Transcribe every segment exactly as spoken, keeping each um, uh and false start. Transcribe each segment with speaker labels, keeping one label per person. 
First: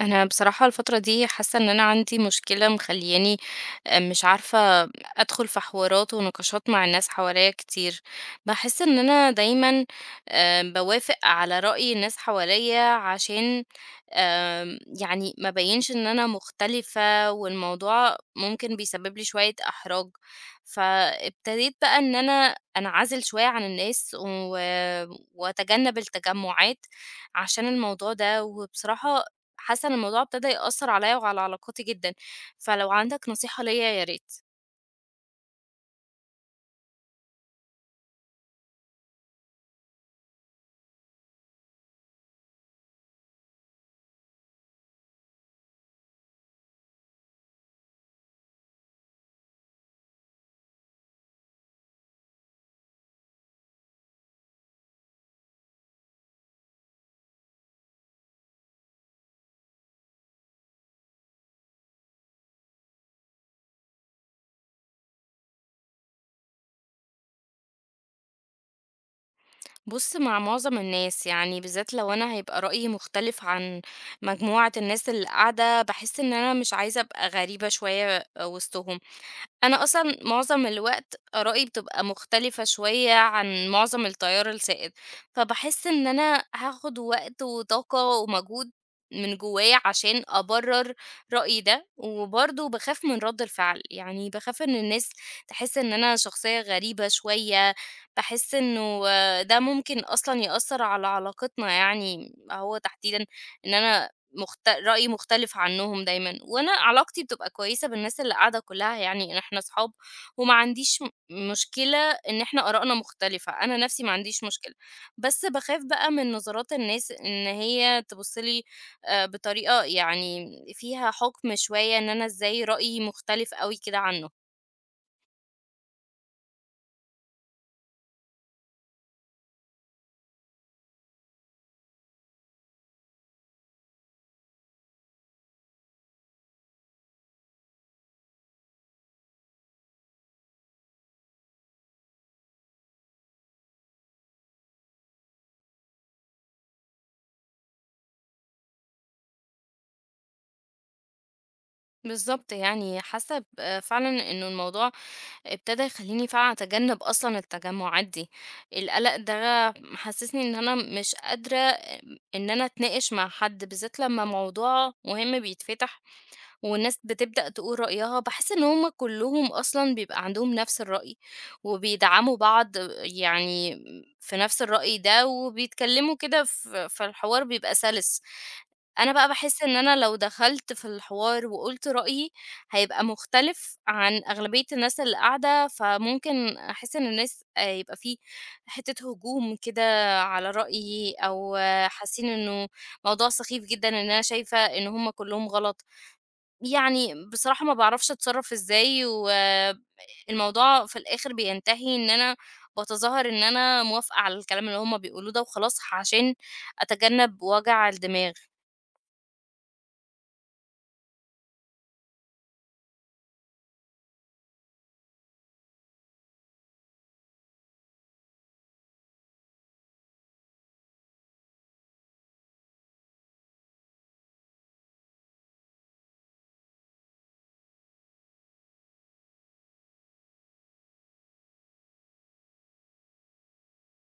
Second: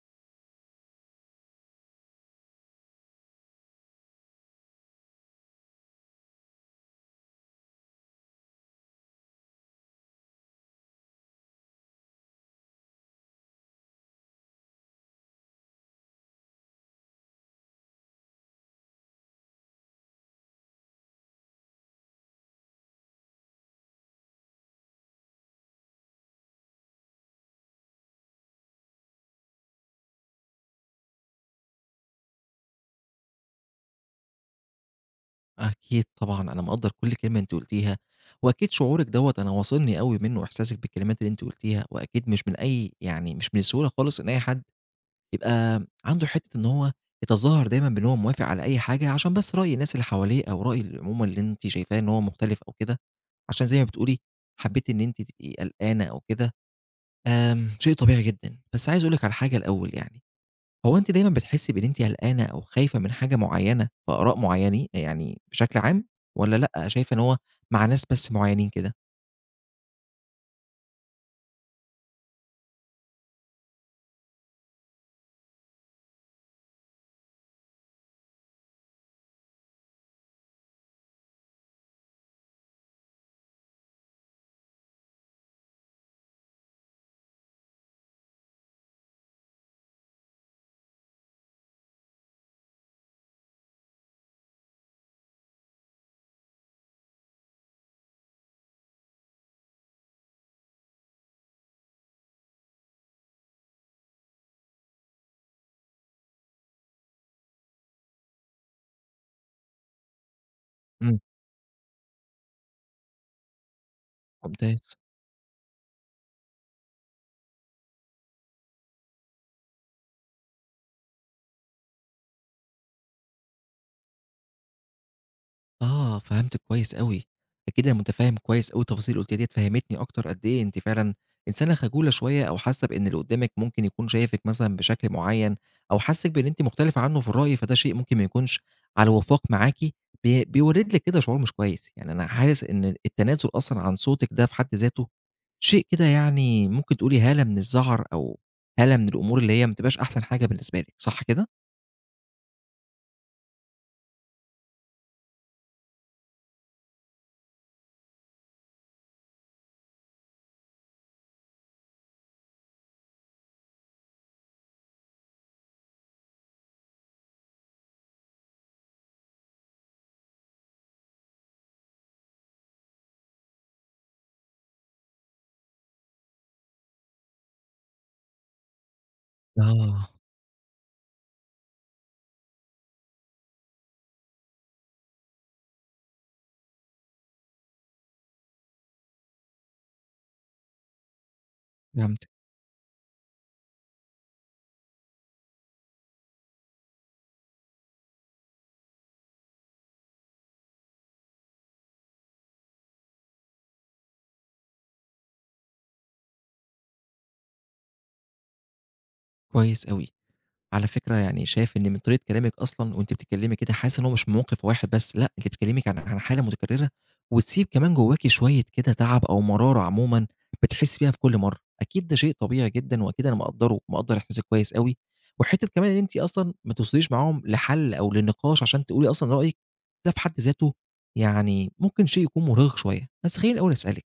Speaker 1: انا بصراحة الفترة دي حاسة ان انا عندي مشكلة مخلياني، آه، مش عارفة ادخل في حوارات ونقاشات مع الناس حواليا كتير. بحس ان انا دايما آه، بوافق على رأي الناس حواليا عشان آم، يعني ما بينش ان انا مختلفة، والموضوع ممكن بيسبب لي شوية احراج. فابتديت بقى ان انا انعزل شوية عن الناس و... واتجنب التجمعات عشان الموضوع ده. وبصراحة حاسة إن الموضوع ابتدى يأثر عليَّ وعلى علاقاتي جدًا، فلو عندك نصيحة ليّا يا ريت.
Speaker 2: أكيد طبعًا، أنا مقدّر كل كلمة أنتِ قُلتيها، وأكيد شعورِك دوّة أنا واصلني أوي منه إحساسِك بالكلمات اللي أنتِ قُلتيها، وأكيد مش من أي يعني مش من السهولة خالص إن أي حد يبقى عنده حتّة إن هو يتظاهر دايمًا بإن هو موافق على أي حاجة عشان بس رأي الناس اللي حواليه أو رأي ال عمومًا اللي أنتِ شايفاه إن هو مختلف أو كده، عشان زي ما بتقولي حبّيتِ إن أنتِ تبقي قلقانة أو كده، آمم، شيء طبيعي جدًا. بس عايز أقول لِك على حاجة الأول يعني، هو أنتِ دايمًا بتحسّي بإن أنتِ قلقانة أو خايفة من حاجة معيّنة في آراء معيّنين يعني بشكل عام والّا لأ، شايفة إن هو مع ناس بس معيّنين كده؟
Speaker 1: بُص، مع معظم الناس، يعني بالذات لو أنا هيبقى رأيي مختلف عن مجموعة الناس اللي قاعدة، باحس إن أنا مش عايزة أبقى غريبة شوية وسطهم. أنا أصلًا معظم الوقت آرائي بتبقى مختلفة شوية عن معظم التيار السائد، فباحس إن أنا هاخد وقت وطاقة ومجهود من جوايا عشان أبرر رأيي ده، وبرضه باخاف من رد الفعل، يعني باخاف إن الناس تحس إن أنا شخصية غريبة شوية. باحس إنه آه، ده ممكن أصلًا يأثر على علاقتنا، يعني هو تحديدًا إن أنا مخت رأي مختلف عنهم دايمًا، وأنا علاقتي بتبقى كويسة بالناس اللي قاعدة كلّها، يعني إن إحنا أصحاب، وما عنديش م
Speaker 2: إمم،
Speaker 1: مشكلة إن إحنا آرائنا مختلفة. أنا نَفْسي ما عنديش مشكلة،
Speaker 2: ممتاز.
Speaker 1: بس باخاف بقى من نظرات الناس إن هي تبُص لي آآ بطريقة يعني فيها حُكم شوية، إن أنا إزاي رأيي مختلف أوي كده عنّه.
Speaker 2: آه، فهمتِك كويس أوي، أكيد أنا متفهم كويس أوي التفاصيل اللي قُلتيها ديّة، فهمتني أكتر قد إيه أنتِ فعلًا إنسانة خجولة شوية، أو حاسة بإن اللي قدامِك ممكن يكون شايفِك مثلًا بشكل معيّن، أو حاسِك بإن أنتِ مختلفة عنه في الرأي، فده شيء ممكن ما يكونش على وفاق معاكِ، بي بيولد لِك كده شعور مش كويس، يعني أنا حاسس إن التنازل أصلًا عن صوتِك ده في حد ذاته شيء كده يعني ممكن تقولي هالة من الزعر، أو هالة من الأمور اللي هي ما بتبقاش أحسن حاجة بالنسبة لِك، صح كده؟
Speaker 1: بالضبط، يعني حاسّة ب فعلًا إنه الموضوع ابتدى يخلّيني فعلًا أتجنب أصلًا التجمعات دي. القلق ده محسسني إن أنا مش قادرة، آمم، إن أنا أتناقش مع حد، بالذات لمّا موضوع مهم بيتفتح والناس بتبدأ تقول رأيها. باحس إن هُم كلّهم أصلًا بيبقى عندهم نفس الرأي، وبيدعموا بعض يعني في نفس الرأي ده، وبيتكلموا كده، ف فالحوار بيبقى سَلِس. أنا بقى باحس إن أنا
Speaker 2: آه،
Speaker 1: لو دخلت في الحوار وقُلت رأيي، هيبقى مختلف عن أغلبية الناس اللي قاعدة، فممكن أحس إن الناس آآ يبقى في حتّة هجوم كده على رأيي، أو آه، حاسين
Speaker 2: فهمتِك
Speaker 1: إنه موضوع سخيف جدًا، إن أنا شايفة إن هم كلّهم غلط. يعني بصراحة ما باعرفش أتصرّف إزاي، والموضوع في الآخر بينتهي إن أنا باتظاهر إن أنا موافقة على الكلام اللي هم بيقولوه ده وخلاص، عشان أتجنب وجع الدماغ.
Speaker 2: كويس أوي. على فكرة يعني شايف إن من طريقة كلامِك أصلًا وأنتِ بتتكلمي كده حاسس إن هو مش موقف واحد بس، لأ أنتِ بتتكلمي عن عن حالة متكررة، وتسيب كمان جواكِ شوية كده تعب أو مرارة عمومًا بتحسي بيها في كل مرة، أكيد ده شيء طبيعي جدًا وأكيد أنا مقدّره، مقدّر إحساسِك كويس أوي، وحتة كمان إن أنتِ أصلًا ما توصليش معاهم لحل أو لنقاش عشان تقولي أصلًا رأيِك، ده في حد ذاته يعني ممكن شيء يكون مُرهق شوية، بس خلّيني الأول أسألِك،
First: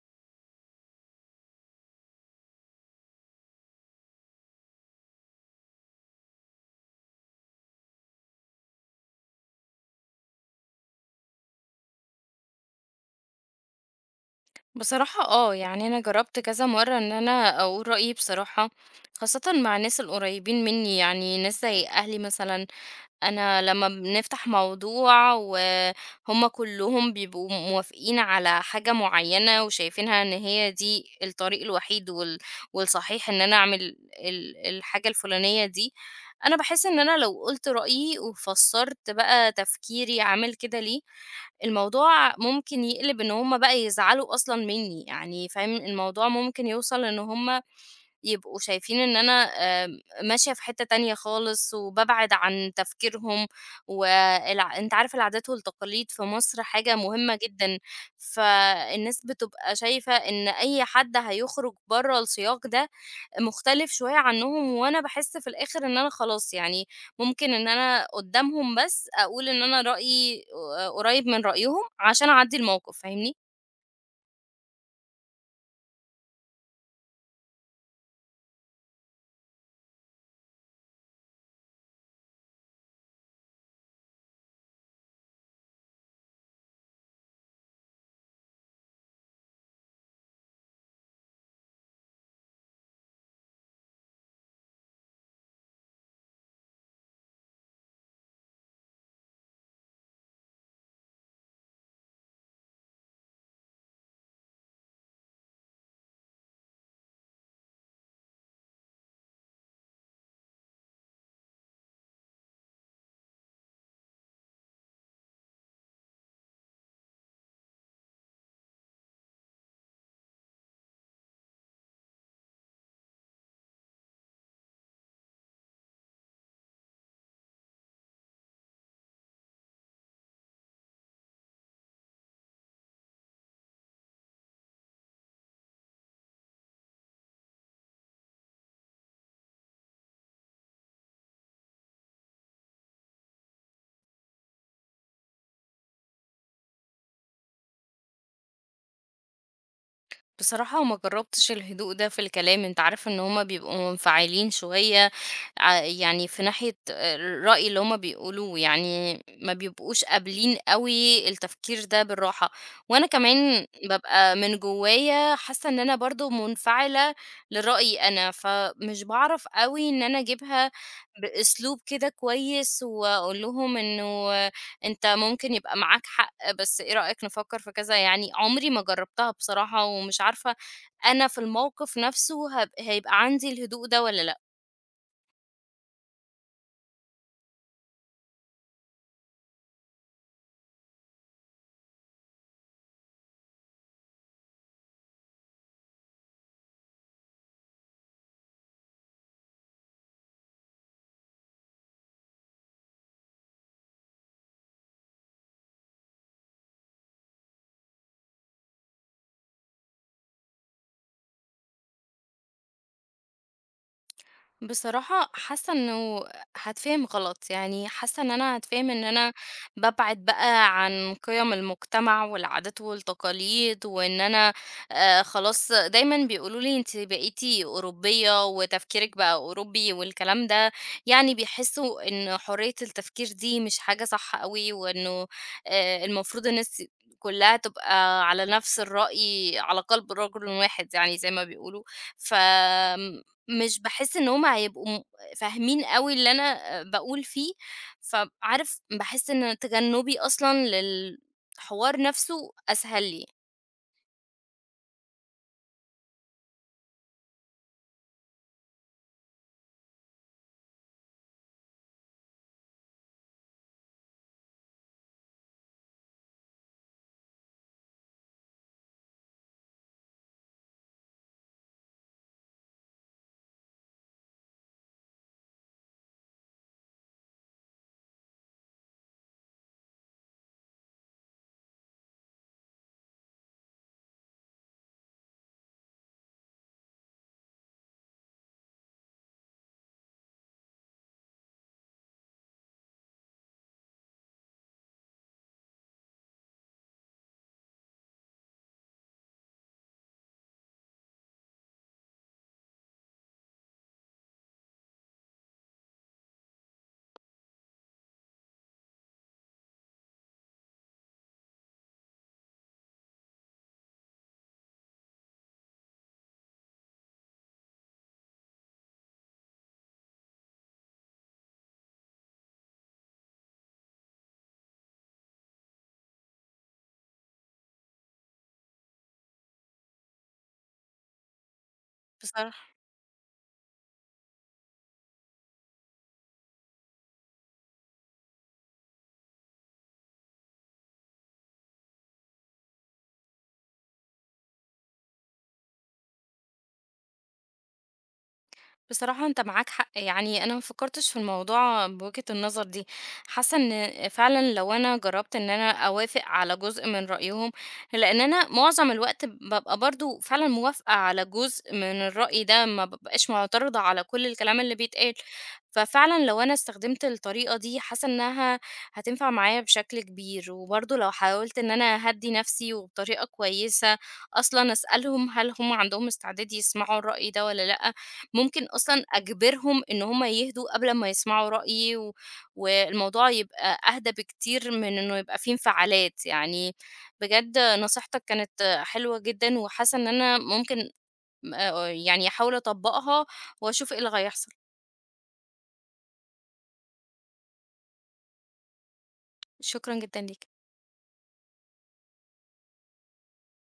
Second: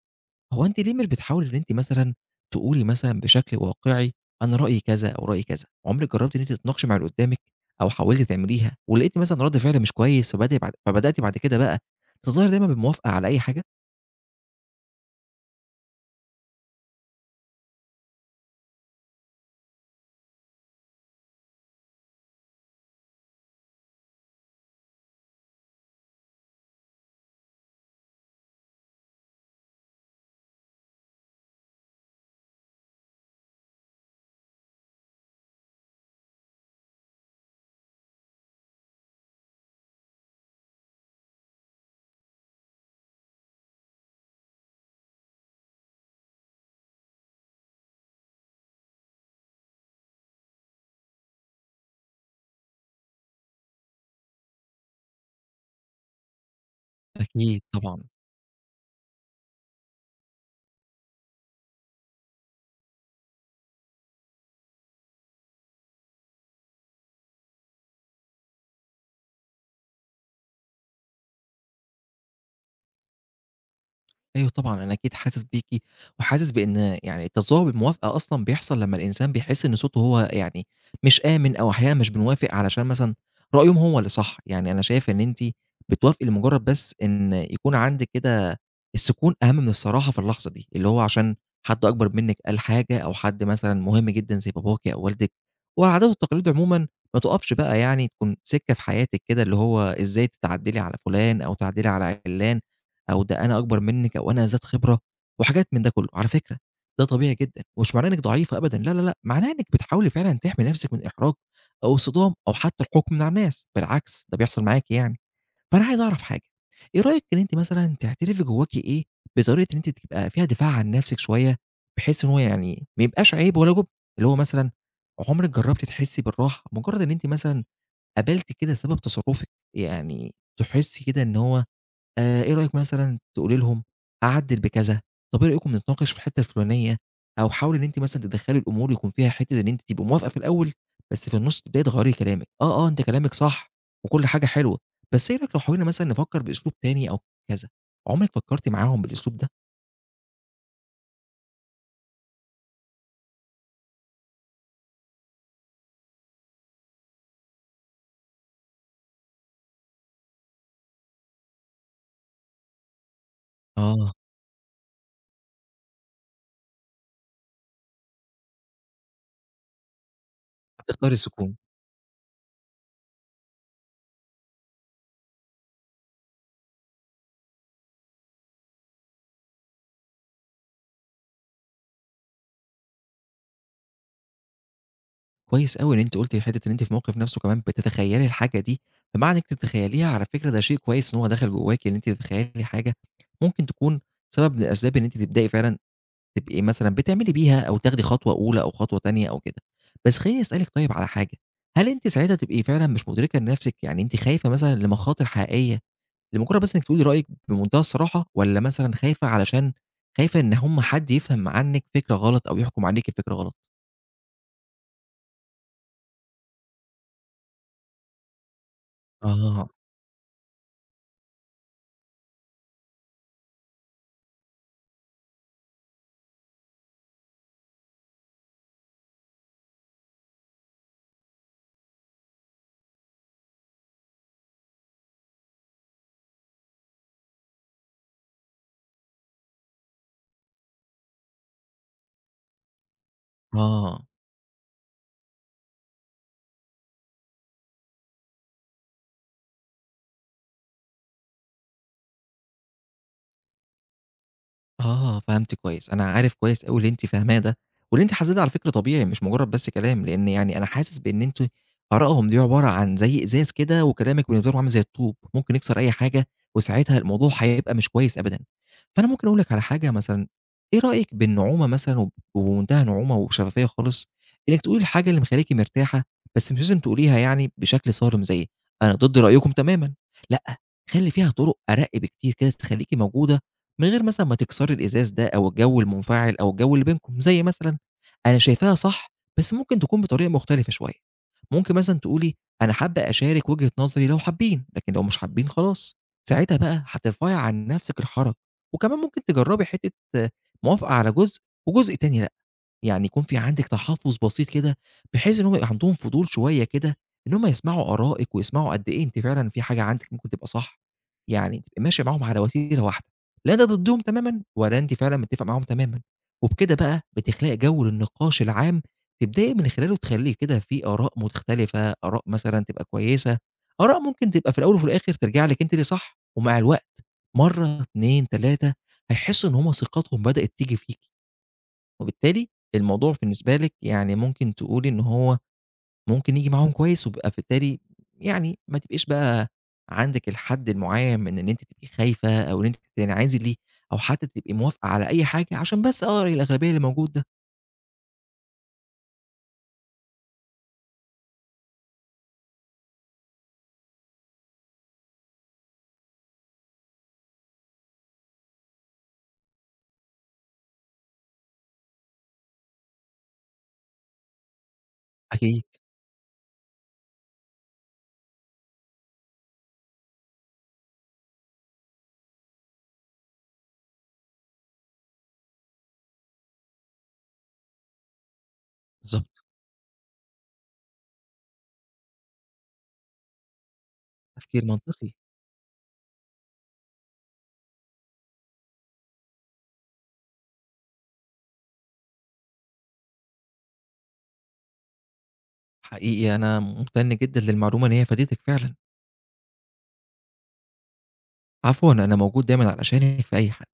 Speaker 2: هو أنتِ ليه مش بتحاولي إن أنتِ مثلًا تقولي مثلًا بشكل واقعي أنا رأيي كذا أو رأيي كذا، عمرِك جربتِ إن أنتِ تتناقشي مع اللي قدامِك أو حاولتِ تعمليها ولقيتِ مثلًا رد فعل مش كويس فبدأ بعد فبدأتِ بعد كده بقى تظاهري دايمًا بالموافقة على أي حاجة؟
Speaker 1: بصراحة اه، يعني انا جربت كذا مرة ان انا اقول رأيي بصراحة، خاصة مع الناس القريبين مني، يعني ناس زي اهلي مثلا. أنا لمّا بنفتح موضوع وهُم كلّهم بيبقوا موافقين على حاجة معيّنة وشايفينها إن هي دي الطريق الوحيد وال والصحيح إن أنا أعمل ال الحاجة الفُلانية دي، أنا باحس إن أنا لو قُلت رأيي وفسّرت بقى تفكيري عامل كده ليه، الموضوع ممكن يقلب إن هُم بقى يزعلوا أصلًا منّي، يعني فاهم، الموضوع ممكن يوصل إن هُم يبقوا شايفين إن أنا آمم، ماشية في حتّة تانية خالص، وبابعد عن تفكيرهم. والع أنت عارف العادات والتقاليد في مصر حاجة مهمة
Speaker 2: أكيد
Speaker 1: جدًا،
Speaker 2: طبعًا.
Speaker 1: فالناس بتبقى شايفة إن أي حد هيخرج برّه السياق ده مختلف شوية عنهم. وأنا باحس في الآخر إن أنا خلاص يعني ممكن إن أنا قدّامهم بس أقول إن أنا رأيي آآ، قريب من رأيهم عشان أعدّي الموقف، فاهمني؟
Speaker 2: أيوه طبعًا، أنا أكيد حاسس بيكِ، وحاسس بإن يعني التذوق بالموافقة أصلًا بيحصل لمّا الإنسان بيحس إن صوته هو يعني مش آمن، أو أحيانًا مش بنوافق علشان مثلًا رأيهم هو اللي صح، يعني أنا شايف إن أنتِ بتوافقي لمجرد بس إن يكون عندِك كده السكون أهم من الصراحة في اللحظة دي، اللي هو عشان حد أكبر منِك قال حاجة، أو حد مثلًا مهم جدًا زي باباكِ أو والدِك، والعادات والتقاليد عمومًا ما تُقفش بقى يعني تكون سِكة في حياتِك كده، اللي هو إزاي تعدّلي على فلان أو تعدّلي على عِلّان، أو ده أنا أكبر منِّك أو أنا ذات خبرة وحاجات من ده كُلّه، على فكرة ده طبيعي جدًا ومش معناه إنِّك ضعيفة أبدًا، لا، لا، لأ، معناه إنِّك بتحاولي فعلًا تحمي نَفْسِك من إحراج أو الصدام أو حتّى الحُكم من على الناس، بالعكس ده بيحصل معاكِ يعني. فأنا عايز أعرف حاجة، إيه رأيِك إن أنتِ مثلًا تعترفي جوّاكِ إيه بطريقة إن أنتِ تبقى فيها دفاع عن نَفْسِك شوية، بحيث إن هو يعني ما يبقاش عيب ولا جُبن، اللي هو مثلًا عُمرِك جرّبتِ تحسّي بالراحة مجرّد إن أنتِ مثلًا قابلتِ كده سبب تصرُّفِك، يعني تحسّي كده إن هو آآ، إيه رأيِك مثلًا تقولي لهم أعدِّل بكذا، طب إيه رأيكم نتناقش في الحتة الفلانية، أو حاولي إن أنتِ مثلًا تدخّلي الأمور يكون فيها حتة إن أنتِ تبقي موافقة في الأول، بس في النُص تبدئي تغيّري كلامِك، آه، آه، أنتِ كلامِك صح وكل حاجة حلوة، بس إيه رأيِك لو حاولنا مثلًا نفكّر بأسلوب تاني أو كذا، عُمرِك فكّرتِ معاهم بالأسلوب ده؟
Speaker 1: بصراحة ما جربتش الهدوء ده في الكلام. انت عارف ان هما بيبقوا منفعلين شوية ع- يعني في ناحية الرأي اللي هما بيقولوه، يعني ما بيبقوش قابلين قوي التفكير ده بالراحة. وانا كمان
Speaker 2: آه،
Speaker 1: ببقى من جوايا حاسة ان انا برضو منفعلة لرأيي انا، فمش بعرف قوي ان انا اجيبها
Speaker 2: هتختاري السكون،
Speaker 1: بأسلوب كده كويس واقول لهم انه أنت ممكن يبقى معاك حق، بس إيه رأيك نفكّر في كذا؟ يعني عمري ما جرّبتها بصراحة، ومش عارفة أنا في الموقف نَفْسه هاب هيبقى عندي الهدوء ده والّا لأ.
Speaker 2: كويس أوي إن أنتِ قُلتِ حتة إن أنتِ في الموقف نَفْسه كمان بتتخيّلي الحاجة دي، فمعنى إنِّك تتخيّليها على فكرة ده شيء كويس إن هو دخل جوّاكِ إن أنتِ تتخيّلي حاجة ممكن تكون سبب من أسباب إن أنتِ تبدئي فعلًا تبقي مثلًا بتعملي بيها أو تاخدي خطوة أولى أو خطوة تانية أو كده. بس خلّيني أسألِك طيب على حاجة، هل أنتِ ساعتها تبقي فعلًا مش مدركة لنفسِك، يعني أنتِ خايفة مثلًا لمخاطر حقيقية لمجرد بس إنِّك تقولي رأيِك بمنتهى الصراحة، والّا مثلًا خايفة علشان خايفة إن هم حد يفهم عنِّك فكرة غلط أو يحكم عليكِ بفكرة غلط؟
Speaker 1: بصراحة حاسة انه هتفهم غلط، يعني حاسة ان انا هتفهم ان انا
Speaker 2: آه،
Speaker 1: ببعد بقى عن قيم المجتمع والعادات والتقاليد، وان انا آه خلاص، دايما بيقولوا لي انت بقيتي أوروبية وتفكيرك بقى أوروبي والكلام ده، يعني بيحسوا ان حرية التفكير دي مش حاجة صح قوي، وانه آه المفروض الناس كلها تبقى على نفس الرأي، على قلب رجل واحد يعني زي ما بيقولوا. ف مش
Speaker 2: آه.
Speaker 1: باحس إن هُم هيبقوا م فاهمين أوي اللي أنا باقول فيه، فعارف باحس إن تجنُّبي أصلًا للحوار نَفْسه أسهل لي
Speaker 2: آه، فهمت كويس، أنا عارف كويس أوي اللي أنتِ فاهماه ده، واللي أنتِ حاسّاه ده على فكرة طبيعي مش مجرّد بس كلام، لإن يعني أنا حاسس بإن أنتم آرائهم دي عبارة عن زي إزاز كده وكلامِك بالنسبة لهم عامل زي الطوب، ممكن يكسر أي حاجة وساعتها الموضوع هيبقى مش كويس أبدًا، فأنا ممكن أقول لِك على حاجة مثلًا، إيه رأيِك بالنعومة مثلًا وب وبمنتهى نعومة وشفافية خالص، إنِّك تقولي الحاجة اللي مخلّياكِ مرتاحة، بس مش لازم تقوليها يعني بشكل صارم زي أنا ضد رأيكم تمامًا، لأ، خلّي فيها طُرق أرَق بكتير كده تخلّيكِ موجودة من غير مثلًا ما تكسري الإزاز ده أو الجو المنفعل أو الجو اللي بينكم، زي مثلًا أنا شايفاها صح، بس ممكن تكون بطريقة مختلفة شوية. ممكن مثلًا تقولي أنا حابة أشارك وجهة نظري لو حابين، لكن لو مش حابين خلاص. ساعتها بقى هترفعي عن نفسِك الحرج، وكمان ممكن تجربي حتة آه، موافقة على جزء وجزء تاني لأ. يعني يكون في عندِك تحفُّظ بسيط كده، بحيث إن هُم يبقى عندهم فضول شوية كده إن هُم يسمعوا آرائِك ويسمعوا قد إيه أنتِ فعلًا في حاجة عندِك ممكن تبقى صح، يعني تبقي ماشية معاهم على وتيرة واحدة، لا أنتِ ضدّهم تمامًا ولا أنتِ فعلًا متّفقة معاهم تمامًا، وبكده بقى بتخلقي جو للنقاش العام تبدئي من خلاله تخلّي كده في آراء مختلفة، آراء مثلًا تبقى كويسة، آراء ممكن تبقى في الأول وفي الآخِر ترجع لِك أنتِ اللي صح، ومع الوقت مرّة، اتنين، تلاتة هيحسّوا إن هُم ثقتهم بدأت تيجي فيكِ. وبالتالي
Speaker 1: بصراحة.
Speaker 2: الموضوع بالنسبة لِك يعني ممكن تقولي إن هو ممكن ييجي معاهم كويس، وبيبقى فبالتالي يعني ما تبقيش بقى عندِك الحد المعيّن من إن أنتِ تبقي خايفة أو إن أنتِ تنعزلي أو حتى تبقي موافقة على أي حاجة عشان بس آرَء الأغلبية اللي موجود ده.
Speaker 1: بصراحة انت معاك حق، يعني انا ما فكرتش في الموضوع بوجهة النظر دي. حاسة ان فعلا لو انا جربت ان انا اوافق على جزء من رأيهم، لان انا معظم الوقت ببقى برضو فعلا موافقة على جزء من الرأي ده، ما ببقاش معترضة على كل الكلام اللي بيتقال.
Speaker 2: أكيد،
Speaker 1: ففعلا لو انا استخدمت الطريقة دي حاسة انها هتنفع معايا بشكل كبير، وبرضو لو حاولت ان انا اهدي نفسي وبطريقة كويسة اصلا اسألهم هل هم عندهم استعداد يسمعوا الرأي ده ولا لأ، ممكن أصلًا
Speaker 2: بالضبط.
Speaker 1: أجبرهم إن هم يهدوا قبل ما يسمعوا رأيي، و والموضوع يبقى أهدى
Speaker 2: تفكير
Speaker 1: بكتير من
Speaker 2: منطقي.
Speaker 1: إنه يبقى في انفعالات. يعني بجد نصيحتك كانت حلوة جدًا، وحاسة إن أنا ممكن م آآ يعني أحاول أطبّقها وأشوف إيه اللي هيحصل.
Speaker 2: حقيقي أنا ممتن جدًا للمعلومة إن هي فادتِك فعلًا.
Speaker 1: شكرًا جدًا ليك.
Speaker 2: عفوًا، أنا موجود دايمًا علشانِك في أي حاجة.